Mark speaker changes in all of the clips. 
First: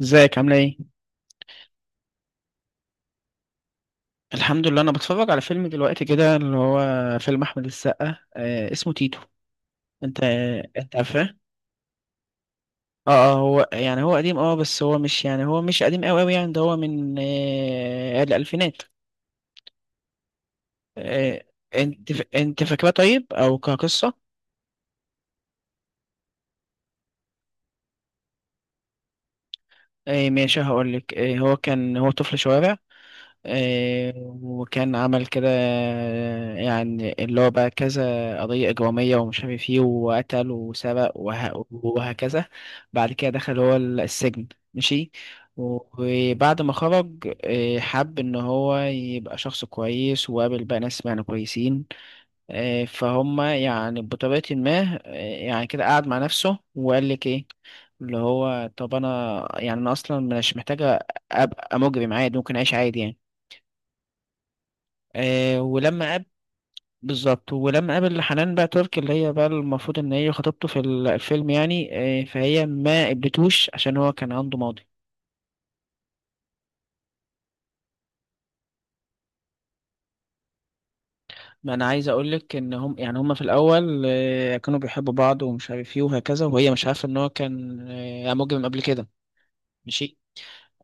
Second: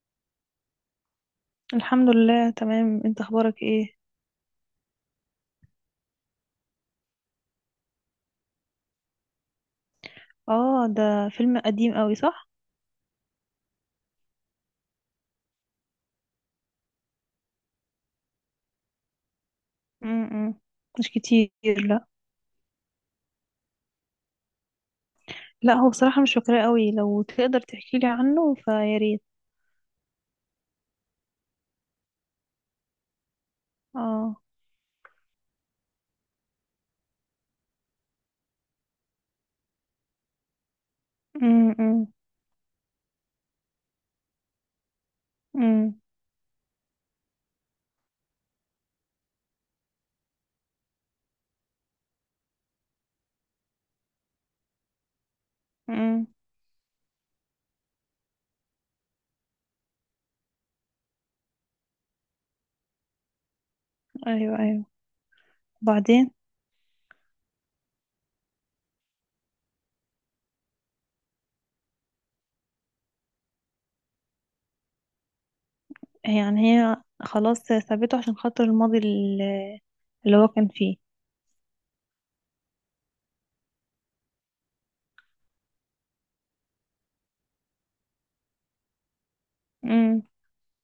Speaker 1: ازيك عاملة ايه؟
Speaker 2: الحمد لله، تمام. انت اخبارك ايه؟
Speaker 1: الحمد لله، انا بتفرج على فيلم دلوقتي كده اللي هو فيلم احمد السقا اسمه تيتو. انت
Speaker 2: اه،
Speaker 1: انت
Speaker 2: ده
Speaker 1: عارفاه؟
Speaker 2: فيلم قديم قوي، صح؟
Speaker 1: اه اه، هو قديم. اه بس هو مش قديم قوي قوي، يعني ده هو من الالفينات.
Speaker 2: امم. مش
Speaker 1: آه
Speaker 2: كتير. لا،
Speaker 1: انت فاكراه طيب او كقصة؟
Speaker 2: لا، هو بصراحة مش فاكراه قوي. لو تقدر تحكي لي عنه فيا ريت.
Speaker 1: ماشي، هقول لك. هو كان هو طفل شوارع، آه،
Speaker 2: اه.
Speaker 1: وكان عمل كده، يعني اللي هو بقى كذا قضية إجرامية ومش عارف ايه وقتل وسرق
Speaker 2: امم.
Speaker 1: وهكذا. بعد كده دخل هو السجن. ماشي.
Speaker 2: امم.
Speaker 1: وبعد ما خرج، حب إن هو يبقى شخص كويس وقابل بقى ناس يعني كويسين، فهم يعني بطريقة ما. يعني كده قعد مع نفسه وقال لك ايه، اللي هو طب أنا يعني أنا أصلا مش محتاجة أبقى مجرم، عادي ممكن أعيش عادي يعني.
Speaker 2: ايوه، ايوه.
Speaker 1: آه ولما قاب
Speaker 2: بعدين.
Speaker 1: بالظبط، ولما قابل حنان بقى ترك، اللي هي بقى المفروض ان هي خطيبته في الفيلم يعني. فهي ما قبلتوش عشان هو كان عنده ماضي.
Speaker 2: يعني هي خلاص سابته عشان خاطر الماضي اللي هو كان فيه.
Speaker 1: ما انا عايز اقول لك ان هم في الاول، كانوا بيحبوا بعض ومش عارف ايه وهكذا، وهي مش عارفه ان هو كان مجرم قبل كده. ماشي.
Speaker 2: امم.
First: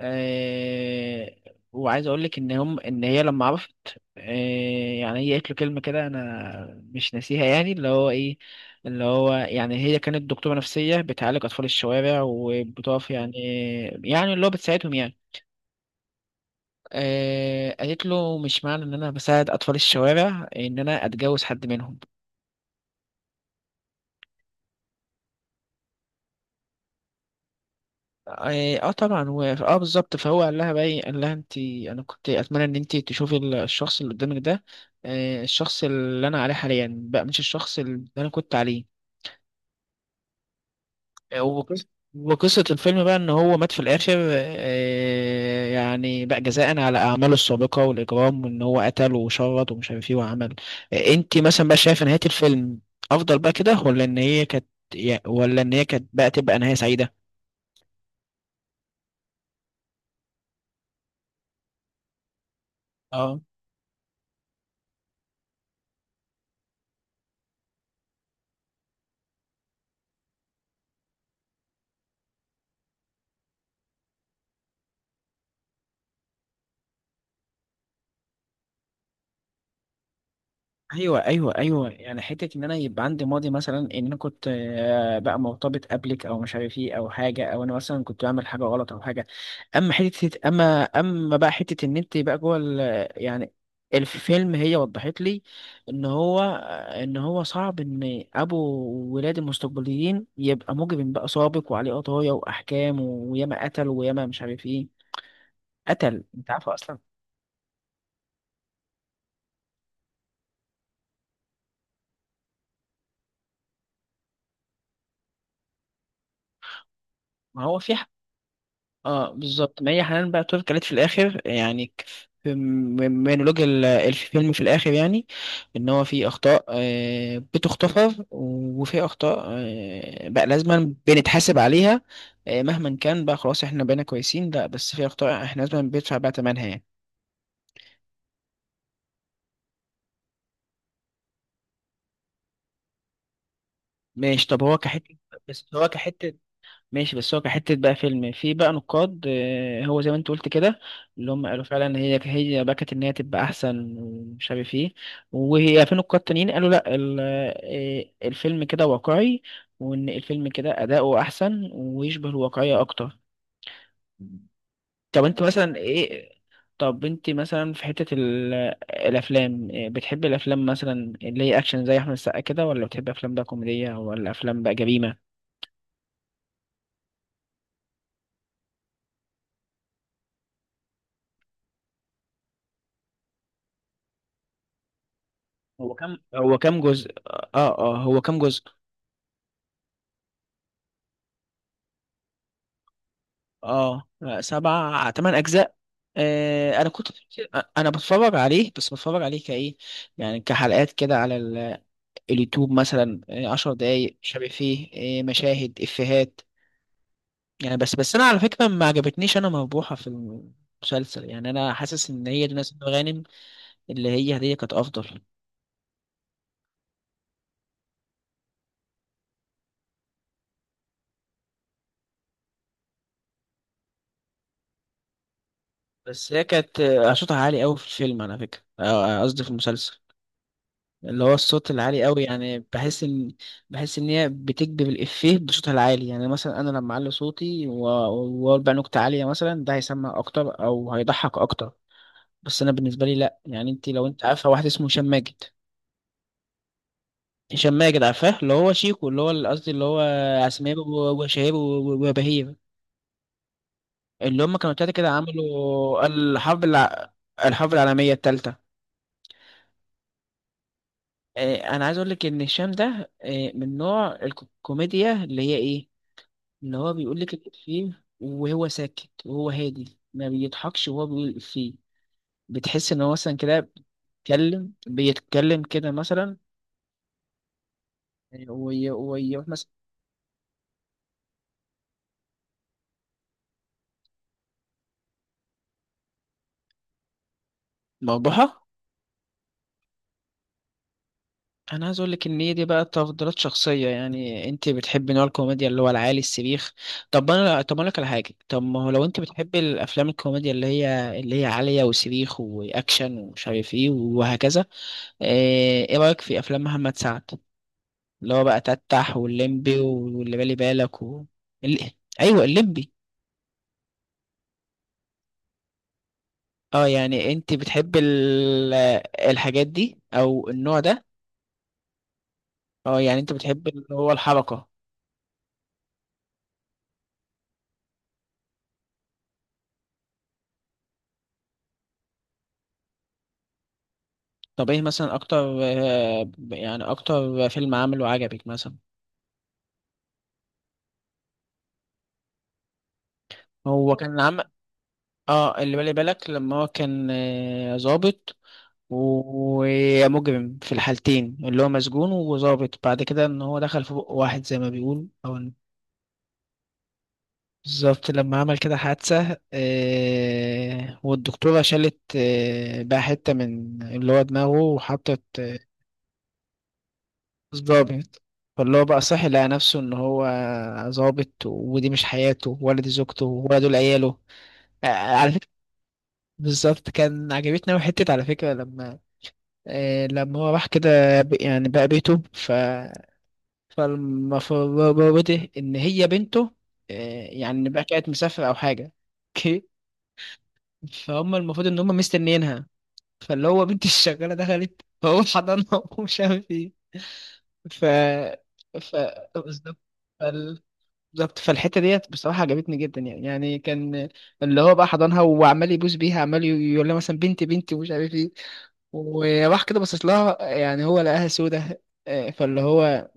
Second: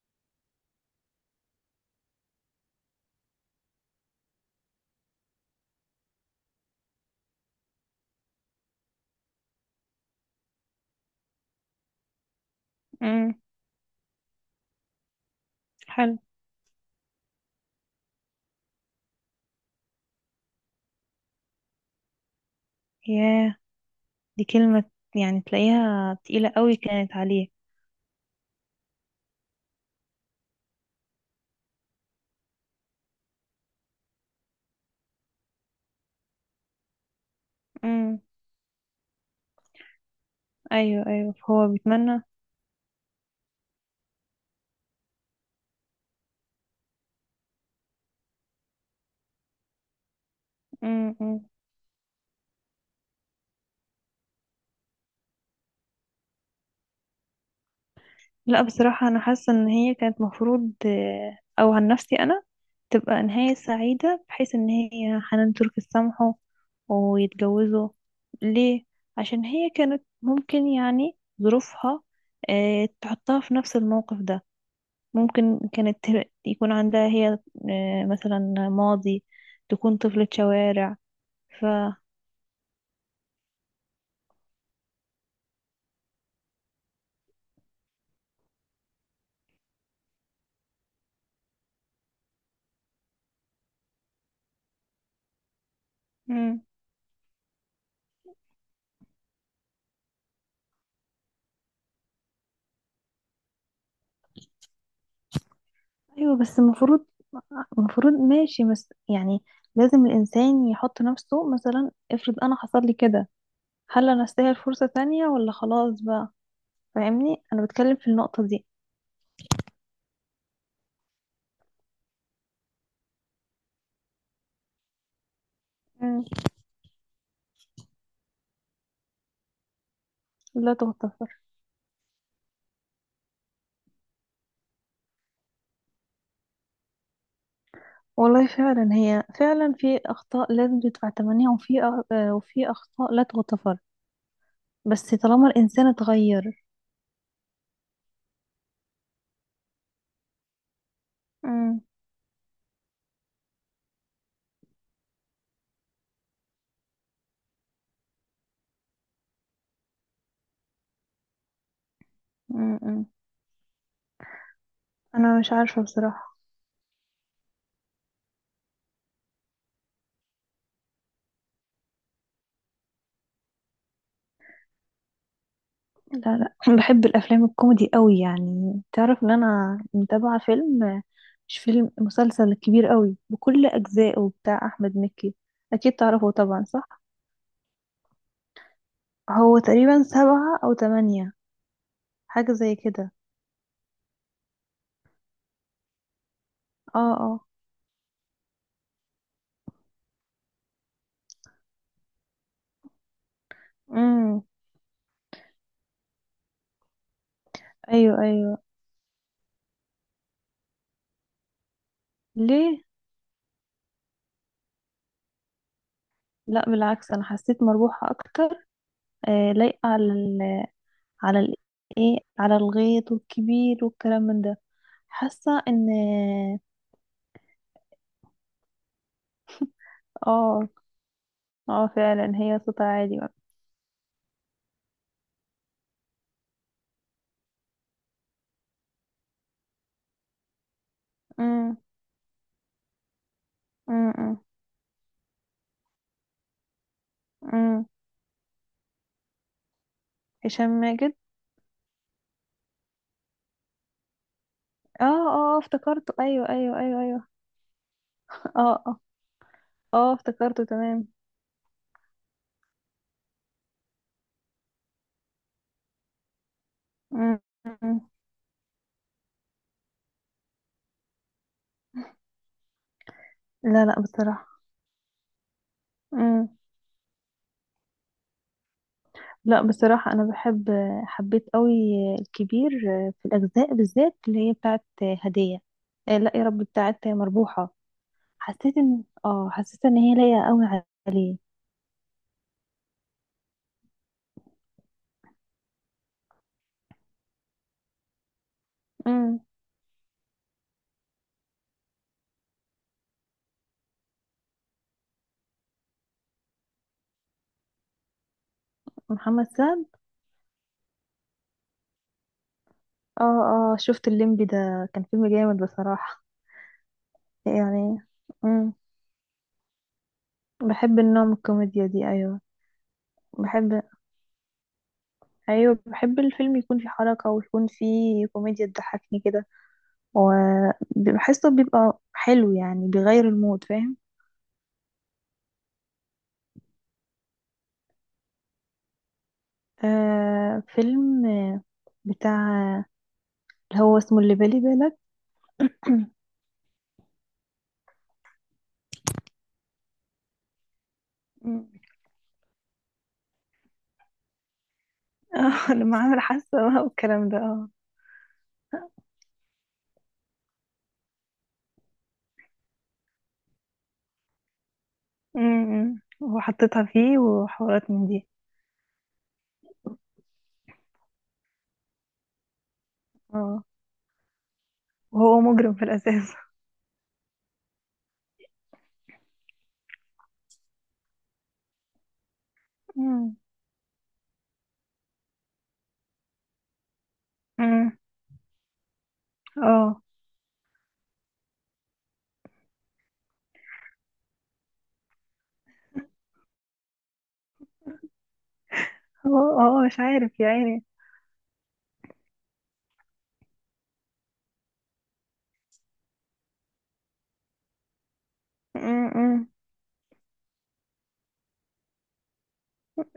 Speaker 1: آه وعايز اقول لك ان ان هي لما عرفت، يعني هي قالت له كلمه كده انا مش ناسيها، يعني اللي هو ايه، اللي هو يعني هي كانت دكتوره نفسيه بتعالج اطفال الشوارع وبتقف يعني،
Speaker 2: امم.
Speaker 1: يعني اللي هو بتساعدهم يعني.
Speaker 2: حلو.
Speaker 1: قالت له مش معنى ان انا بساعد اطفال الشوارع ان انا اتجوز حد منهم.
Speaker 2: ياه، دي كلمة يعني تلاقيها تقيلة قوي كانت عليه.
Speaker 1: طبعا، و... اه بالظبط. فهو قال لها بقى ايه، قال لها انت انا كنت اتمنى ان انت تشوفي الشخص اللي قدامك ده، الشخص اللي انا عليه حاليا بقى مش الشخص اللي
Speaker 2: امم.
Speaker 1: انا كنت عليه.
Speaker 2: ايوه، ايوه،
Speaker 1: آه،
Speaker 2: فهو
Speaker 1: وقص-
Speaker 2: بيتمنى.
Speaker 1: وقصة الفيلم بقى ان هو مات في الاخر، يعني بقى جزاء على اعماله السابقة والاجرام، وان هو قتل وشرد ومش عارف ايه وعمل. انت
Speaker 2: امم.
Speaker 1: مثلا بقى شايفه نهاية الفيلم افضل بقى كده، ولا ان هي كانت ولا ان هي كانت بقى تبقى نهاية سعيدة؟
Speaker 2: لا، بصراحة أنا حاسة إن هي كانت مفروض، أو عن نفسي أنا تبقى
Speaker 1: اه،
Speaker 2: نهاية سعيدة بحيث إن هي حنان ترك تسامحه ويتجوزوا. ليه؟ عشان هي كانت ممكن يعني ظروفها تحطها في نفس الموقف ده. ممكن كانت يكون عندها هي، مثلا، ماضي. تكون طفلة شوارع
Speaker 1: ايوه ايوه
Speaker 2: ف
Speaker 1: ايوه، يعني حته ان انا يبقى عندي ماضي، مثلا ان انا كنت، بقى مرتبط قبلك او مش عارف ايه او حاجه، او انا مثلا كنت بعمل حاجه غلط او حاجه. اما حته اما بقى حته ان انت بقى جوه يعني الفيلم، هي وضحت لي ان هو،
Speaker 2: مم.
Speaker 1: ان هو صعب ان ابو ولاد المستقبليين يبقى مجرم بقى سابق وعليه قضايا واحكام وياما قتل وياما مش عارف ايه قتل،
Speaker 2: ايوه،
Speaker 1: انت
Speaker 2: بس
Speaker 1: عارفه اصلا.
Speaker 2: المفروض. ماشي، بس يعني لازم الانسان يحط نفسه، مثلا افرض انا حصل لي كده. هل انا استاهل فرصة تانية ولا خلاص بقى؟ فاهمني انا
Speaker 1: ما هو في،
Speaker 2: بتكلم في النقطة دي.
Speaker 1: اه بالظبط، ما هي حنان بقى ترك قالت في الاخر، يعني في مونولوج الفيلم في الاخر، يعني ان هو
Speaker 2: مم.
Speaker 1: في اخطاء، بتغتفر، وفي اخطاء، بقى
Speaker 2: لا
Speaker 1: لازما
Speaker 2: تغتفر.
Speaker 1: بنتحاسب عليها، مهما كان بقى. خلاص احنا بقينا كويسين، لا بس في اخطاء احنا لازما بندفع بقى ثمنها يعني.
Speaker 2: والله فعلا، هي فعلا في اخطاء لازم تدفع ثمنها، وفي أ- آه، وفي اخطاء لا تغتفر.
Speaker 1: ماشي. طب هو
Speaker 2: بس
Speaker 1: كحته
Speaker 2: طالما
Speaker 1: بس
Speaker 2: الانسان
Speaker 1: هو كحته
Speaker 2: اتغير.
Speaker 1: ماشي بس هو كحتة بقى فيلم، في بقى نقاد، هو زي ما انت قلت كده، اللي هم قالوا
Speaker 2: مم.
Speaker 1: فعلا هي بكت ان هي تبقى احسن ومش عارف ايه، وهي في نقاد تانيين قالوا لا، الفيلم كده واقعي، وان الفيلم كده اداؤه احسن ويشبه
Speaker 2: مم.
Speaker 1: الواقعية
Speaker 2: مم.
Speaker 1: اكتر. طب
Speaker 2: انا
Speaker 1: انت
Speaker 2: مش
Speaker 1: مثلا
Speaker 2: عارفة
Speaker 1: ايه،
Speaker 2: بصراحة.
Speaker 1: طب انت مثلا في حتة الافلام، بتحب الافلام مثلا اللي هي اكشن زي احمد السقا كده، ولا بتحب افلام بقى كوميدية، ولا افلام بقى جريمة؟
Speaker 2: لا، لا، بحب الافلام الكوميدي قوي. يعني تعرف ان انا متابعه فيلم. مش فيلم، مسلسل كبير قوي بكل اجزائه بتاع احمد مكي. اكيد
Speaker 1: هو كام
Speaker 2: تعرفه
Speaker 1: هو
Speaker 2: طبعا،
Speaker 1: كام
Speaker 2: صح؟
Speaker 1: جزء؟ هو كام جزء؟
Speaker 2: هو تقريبا سبعة او تمانية. حاجه زي كده.
Speaker 1: اه، سبع تمن اجزاء. انا
Speaker 2: اه،
Speaker 1: كنت،
Speaker 2: اه.
Speaker 1: انا بتفرج عليه، بس بتفرج عليه كايه، يعني كحلقات كده على اليوتيوب مثلا، عشر دقايق مش
Speaker 2: امم.
Speaker 1: عارف فيه، مشاهد افيهات يعني. بس
Speaker 2: ايوه،
Speaker 1: انا على
Speaker 2: ايوه،
Speaker 1: فكره ما عجبتنيش انا مربوحه في المسلسل، يعني انا حاسس ان هي دي ناس
Speaker 2: ليه؟
Speaker 1: غانم، اللي هي هديه كانت افضل.
Speaker 2: لا بالعكس، انا حسيت مربوحه اكتر. لايقه على ال على ال ايه على الغيط والكبير والكلام من ده. حاسه ان.
Speaker 1: بس هي كانت، صوتها عالي قوي في الفيلم، على فكره، قصدي في المسلسل،
Speaker 2: اه،
Speaker 1: اللي هو الصوت
Speaker 2: اه،
Speaker 1: العالي قوي،
Speaker 2: فعلا هي
Speaker 1: يعني
Speaker 2: صوتها
Speaker 1: بحس
Speaker 2: عالي.
Speaker 1: ان، بحس ان هي بتكذب الافيه بصوتها العالي. يعني مثلا انا لما اعلي صوتي واقول بقى نكته عاليه مثلا، ده هيسمع اكتر او هيضحك اكتر،
Speaker 2: امم.
Speaker 1: بس انا بالنسبه لي لا. يعني انت، لو انت
Speaker 2: امم.
Speaker 1: عارفه واحد اسمه هشام ماجد، هشام
Speaker 2: امم.
Speaker 1: ماجد، عارفاه؟ اللي هو شيكو، اللي هو قصدي اللي هو
Speaker 2: هشام
Speaker 1: عسمير
Speaker 2: ماجد.
Speaker 1: وشهير وبهير، اللي هم كانوا تلاته
Speaker 2: اه،
Speaker 1: كده
Speaker 2: اه،
Speaker 1: عملوا
Speaker 2: افتكرته. ايوه، ايوه، ايوه، ايوه.
Speaker 1: الحرب العالميه الثالثه.
Speaker 2: اه، اه. اه، افتكرته. تمام.
Speaker 1: انا عايز اقول لك ان هشام ده، من نوع الكوميديا اللي هي ايه، اللي هو بيقول لك
Speaker 2: مم، مم.
Speaker 1: الإفيه وهو ساكت، وهو هادي ما بيضحكش وهو بيقول الإفيه، بتحس إن هو مثلا كده
Speaker 2: لا، لا، بصراحة.
Speaker 1: بيتكلم كده مثلا،
Speaker 2: مم.
Speaker 1: ويروح
Speaker 2: لا،
Speaker 1: مثلا.
Speaker 2: بصراحة انا حبيت قوي الكبير، في الاجزاء بالذات اللي هي بتاعت هدية. لا يا رب، بتاعت مربوحة.
Speaker 1: مربوحة.
Speaker 2: حسيت ان هي لايقة قوي عليه.
Speaker 1: أنا عايز أقول لك إن هي دي بقى تفضيلات شخصية، يعني أنت بتحبي نوع الكوميديا اللي هو العالي السبيخ. طب أنا طب أقول لك على حاجة، طب ما هو لو أنت
Speaker 2: مم.
Speaker 1: بتحبي الأفلام الكوميديا اللي هي عالية وسبيخ وأكشن ومش عارف إيه وهكذا، إيه إيه رأيك في أفلام محمد سعد؟ اللي هو بقى تتح
Speaker 2: محمد سعد.
Speaker 1: والليمبي واللي بالي بالك ال... ايوه، الليمبي.
Speaker 2: اه، اه، شفت الليمبي، ده كان فيلم جامد بصراحة.
Speaker 1: اه، يعني انت بتحب
Speaker 2: يعني. مم.
Speaker 1: الحاجات دي او النوع
Speaker 2: بحب
Speaker 1: ده؟
Speaker 2: النوع من الكوميديا دي، ايوه.
Speaker 1: اه، يعني انت بتحب
Speaker 2: بحب
Speaker 1: اللي هو الحركة.
Speaker 2: ايوه، بحب الفيلم يكون فيه حركة ويكون فيه كوميديا تضحكني كده. وبحسه بيبقى حلو، يعني بيغير المود، فاهم؟
Speaker 1: طب ايه مثلا اكتر، يعني اكتر فيلم عمله عجبك مثلا؟
Speaker 2: فيلم، بتاع اللي
Speaker 1: هو
Speaker 2: هو اسمه
Speaker 1: كان
Speaker 2: اللي
Speaker 1: عم
Speaker 2: بالي بالك.
Speaker 1: اه، اللي بالي بالك، لما هو كان، ظابط و- ومجرم في الحالتين، اللي
Speaker 2: مم.
Speaker 1: هو مسجون وظابط بعد كده، ان هو دخل في بق واحد زي ما بيقول. او
Speaker 2: اه، لما عامل حاسة بقى والكلام ده، اه.
Speaker 1: بالظبط، لما عمل كده حادثة، والدكتورة شالت، بقى حتة من اللي هو دماغه وحطت،
Speaker 2: مم. وحطيتها فيه وحوارات من
Speaker 1: ضابط،
Speaker 2: دي.
Speaker 1: فاللي هو بقى صحي لقى نفسه إن هو ظابط، ودي مش حياته، ولا دي زوجته، ولا
Speaker 2: اه.
Speaker 1: دول عياله، على
Speaker 2: وهو
Speaker 1: فكرة.
Speaker 2: مجرم في الأساس.
Speaker 1: بالظبط، كان عجبتني أوي حتة على فكرة، لما، لما هو راح كده يعني بقى بيته. ف،
Speaker 2: مم.
Speaker 1: فالمفروض إن هي بنته، آه، يعني بقى
Speaker 2: امم.
Speaker 1: كانت مسافرة أو حاجة.
Speaker 2: اه،
Speaker 1: فهم المفروض ان هم مستنيينها، فاللي هو بنت الشغاله دخلت فهو حضنها ومش عارف ايه. ف، ف
Speaker 2: هو
Speaker 1: بالظبط.
Speaker 2: مش عارف يا
Speaker 1: فال-
Speaker 2: عيني.
Speaker 1: بالظبط، فالحته ديت بصراحه عجبتني جدا يعني، يعني كان اللي هو بقى حضنها وعمال يبوس بيها، عمال يقول لها مثلا بنتي بنتي ومش عارف ايه،
Speaker 2: مم. مم.
Speaker 1: وراح كده باصص لها يعني، هو لقاها سودة، آه، فاللي هو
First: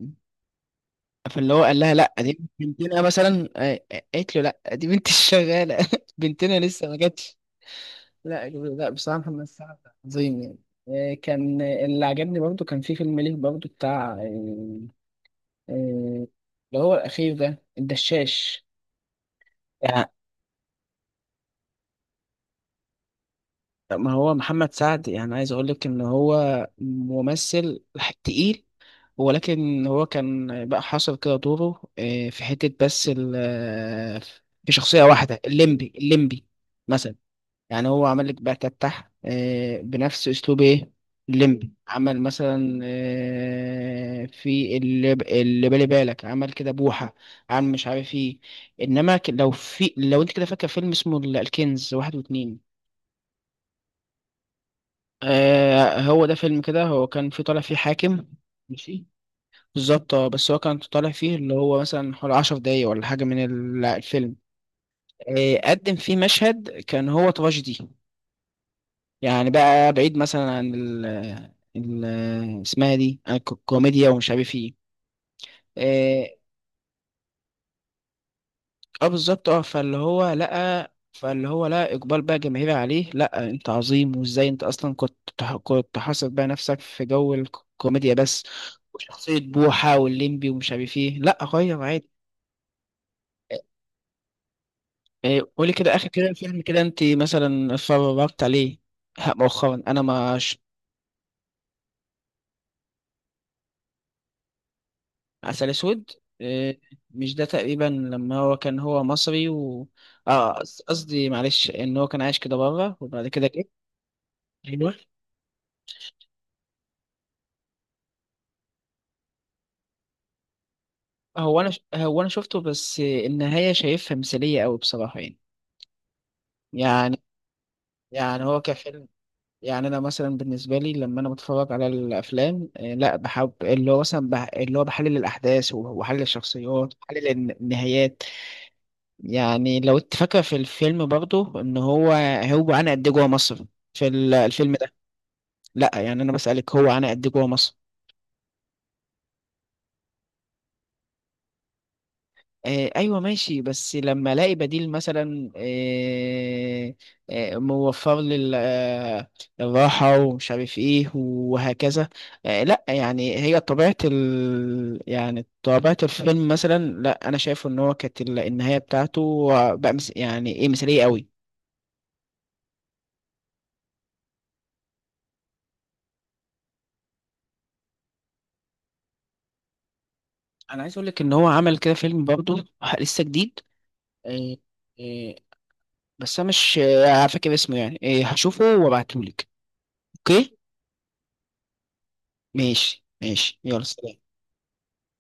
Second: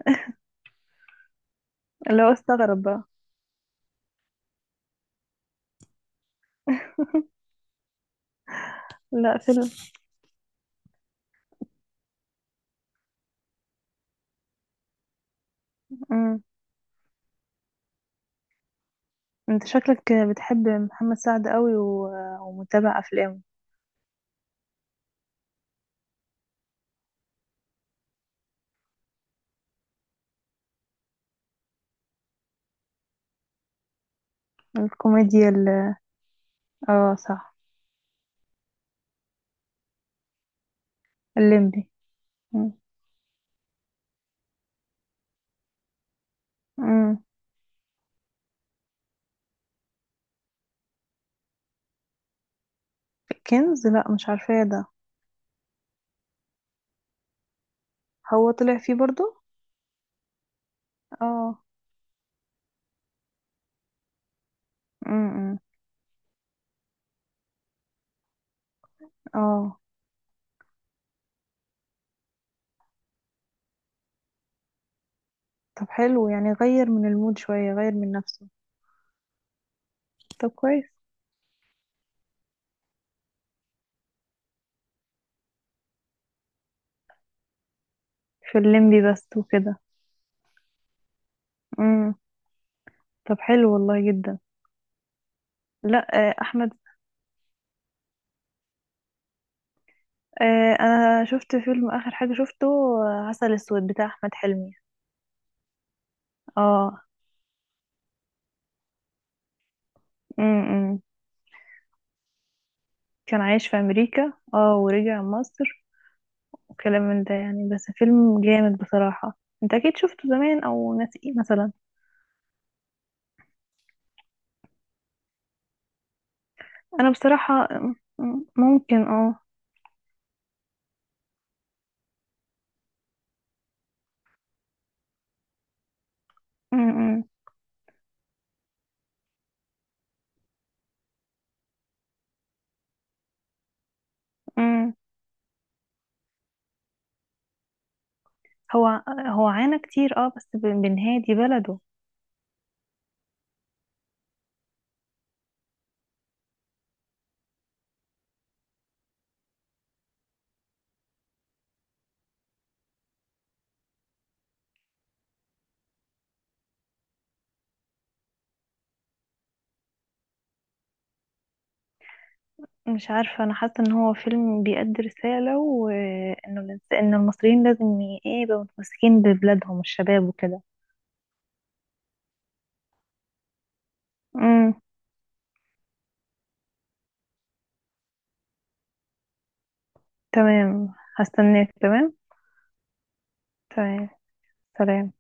Speaker 1: فاللي هو قال لها لا
Speaker 2: اللي هو
Speaker 1: دي
Speaker 2: استغرب
Speaker 1: بنتنا
Speaker 2: بقى.
Speaker 1: مثلا، قالت له لا دي بنت الشغاله، بنتنا لسه ما جاتش. لا لا، بصراحة
Speaker 2: لا
Speaker 1: محمد
Speaker 2: فيلم.
Speaker 1: سعد عظيم يعني، كان، اللي عجبني برضو كان في فيلم ليه برضو بتاع، آه،
Speaker 2: مم.
Speaker 1: اللي هو الأخير ده الدشاش.
Speaker 2: انت
Speaker 1: يعني
Speaker 2: شكلك بتحب محمد سعد قوي ومتابع افلامه.
Speaker 1: ما هو محمد سعد، يعني عايز أقول لك إن هو ممثل تقيل، ولكن هو كان بقى حاصر كده دوره، في حتة بس في شخصية واحدة،
Speaker 2: الكوميديا
Speaker 1: الليمبي،
Speaker 2: ال...
Speaker 1: الليمبي مثلا.
Speaker 2: اه، صح.
Speaker 1: يعني هو عمل لك بقى تفتح، بنفس اسلوب ايه، الليمبي
Speaker 2: الليمبي.
Speaker 1: عمل
Speaker 2: مم.
Speaker 1: مثلا، في اللي بالي بالك عمل كده بوحة،
Speaker 2: مم.
Speaker 1: عمل مش عارف ايه. انما لو في، لو انت كده فاكر فيلم اسمه الكنز واحد واتنين،
Speaker 2: كنز، لا مش عارفاه ده.
Speaker 1: هو ده فيلم كده، هو كان في طالع فيه حاكم.
Speaker 2: هو طلع فيه
Speaker 1: ماشي.
Speaker 2: برضو.
Speaker 1: بالظبط، اه بس هو كان طالع فيه اللي
Speaker 2: اه.
Speaker 1: هو مثلا حوالي عشر دقايق ولا حاجة من الفيلم.
Speaker 2: امم.
Speaker 1: قدم فيه مشهد كان هو تراجيدي، يعني
Speaker 2: اه.
Speaker 1: بقى بعيد مثلا عن ال، ال اسمها دي، عن الكوميديا ومش عارف ايه.
Speaker 2: طب حلو،
Speaker 1: إيه،
Speaker 2: يعني غير من المود شوية، غير من نفسه.
Speaker 1: اه بالظبط، اه فاللي هو
Speaker 2: طب كويس.
Speaker 1: لقى فاللي هو لقى اقبال بقى جماهيري عليه، لا انت عظيم وازاي انت اصلا كنت كنت حاصر بقى نفسك في جو الكوميديا بس،
Speaker 2: في الليمبي بس
Speaker 1: وشخصية
Speaker 2: وكده.
Speaker 1: بوحة والليمبي ومش عارف ايه، لا غير عادي.
Speaker 2: امم. طب حلو والله، جدا.
Speaker 1: إيه، قولي كده
Speaker 2: لا.
Speaker 1: اخر كده
Speaker 2: آه،
Speaker 1: فيلم
Speaker 2: احمد
Speaker 1: كده انت مثلا اتفرجت عليه؟ ها، مؤخرا انا ما،
Speaker 2: آه، انا شفت فيلم اخر حاجة شفته. عسل اسود بتاع احمد حلمي.
Speaker 1: عسل اسود، آه،
Speaker 2: اه.
Speaker 1: مش ده تقريبا لما هو كان هو مصري و،
Speaker 2: امم.
Speaker 1: قصدي معلش، ان هو كان عايش كده بره وبعد
Speaker 2: كان
Speaker 1: كده جه.
Speaker 2: عايش في امريكا
Speaker 1: ايوه.
Speaker 2: ورجع مصر. وكلام من ده، يعني بس فيلم جامد بصراحة. انت اكيد شفته زمان او ناسيه
Speaker 1: هو انا
Speaker 2: مثلا.
Speaker 1: هو انا شفته، بس النهايه شايفها مثاليه قوي بصراحه يعني،
Speaker 2: انا
Speaker 1: يعني،
Speaker 2: بصراحة
Speaker 1: يعني هو
Speaker 2: ممكن
Speaker 1: كفيلم. يعني انا مثلا بالنسبه لي لما انا بتفرج على الافلام، لا بحب اللي هو مثلا اللي هو بحلل الاحداث وبحلل
Speaker 2: م-
Speaker 1: الشخصيات
Speaker 2: م-
Speaker 1: وبحلل النهايات. يعني لو انت فاكره في الفيلم برضه ان هو، هو انا قد إيه جوه مصر في الفيلم،
Speaker 2: م.
Speaker 1: لا يعني انا بسألك، هو انا قد إيه جوه مصر؟
Speaker 2: هو عانى كتير، بس بنهاية دي بلده.
Speaker 1: ايوه ماشي، بس لما الاقي بديل مثلا، موفر لي الراحه ومش عارف ايه وهكذا، لا يعني هي طبيعه ال، يعني طبيعه الفيلم مثلا، لا انا شايفه ان هو كانت النهايه بتاعته بقى مس، يعني ايه، مثاليه قوي.
Speaker 2: مش عارفة، انا حاسة ان هو فيلم بيأدي رسالة، وانه ان المصريين لازم ي- ايه يبقوا متمسكين ببلادهم، الشباب وكده.
Speaker 1: انا عايز اقول لك ان هو عمل كده فيلم برضه لسه جديد، آه
Speaker 2: م.
Speaker 1: آه بس انا مش، فاكر اسمه يعني، هشوفه وابعتهولك. اوكي.
Speaker 2: تمام، هستناك، تمام.
Speaker 1: ماشي، يلا
Speaker 2: تمام.
Speaker 1: سلام.
Speaker 2: سلام.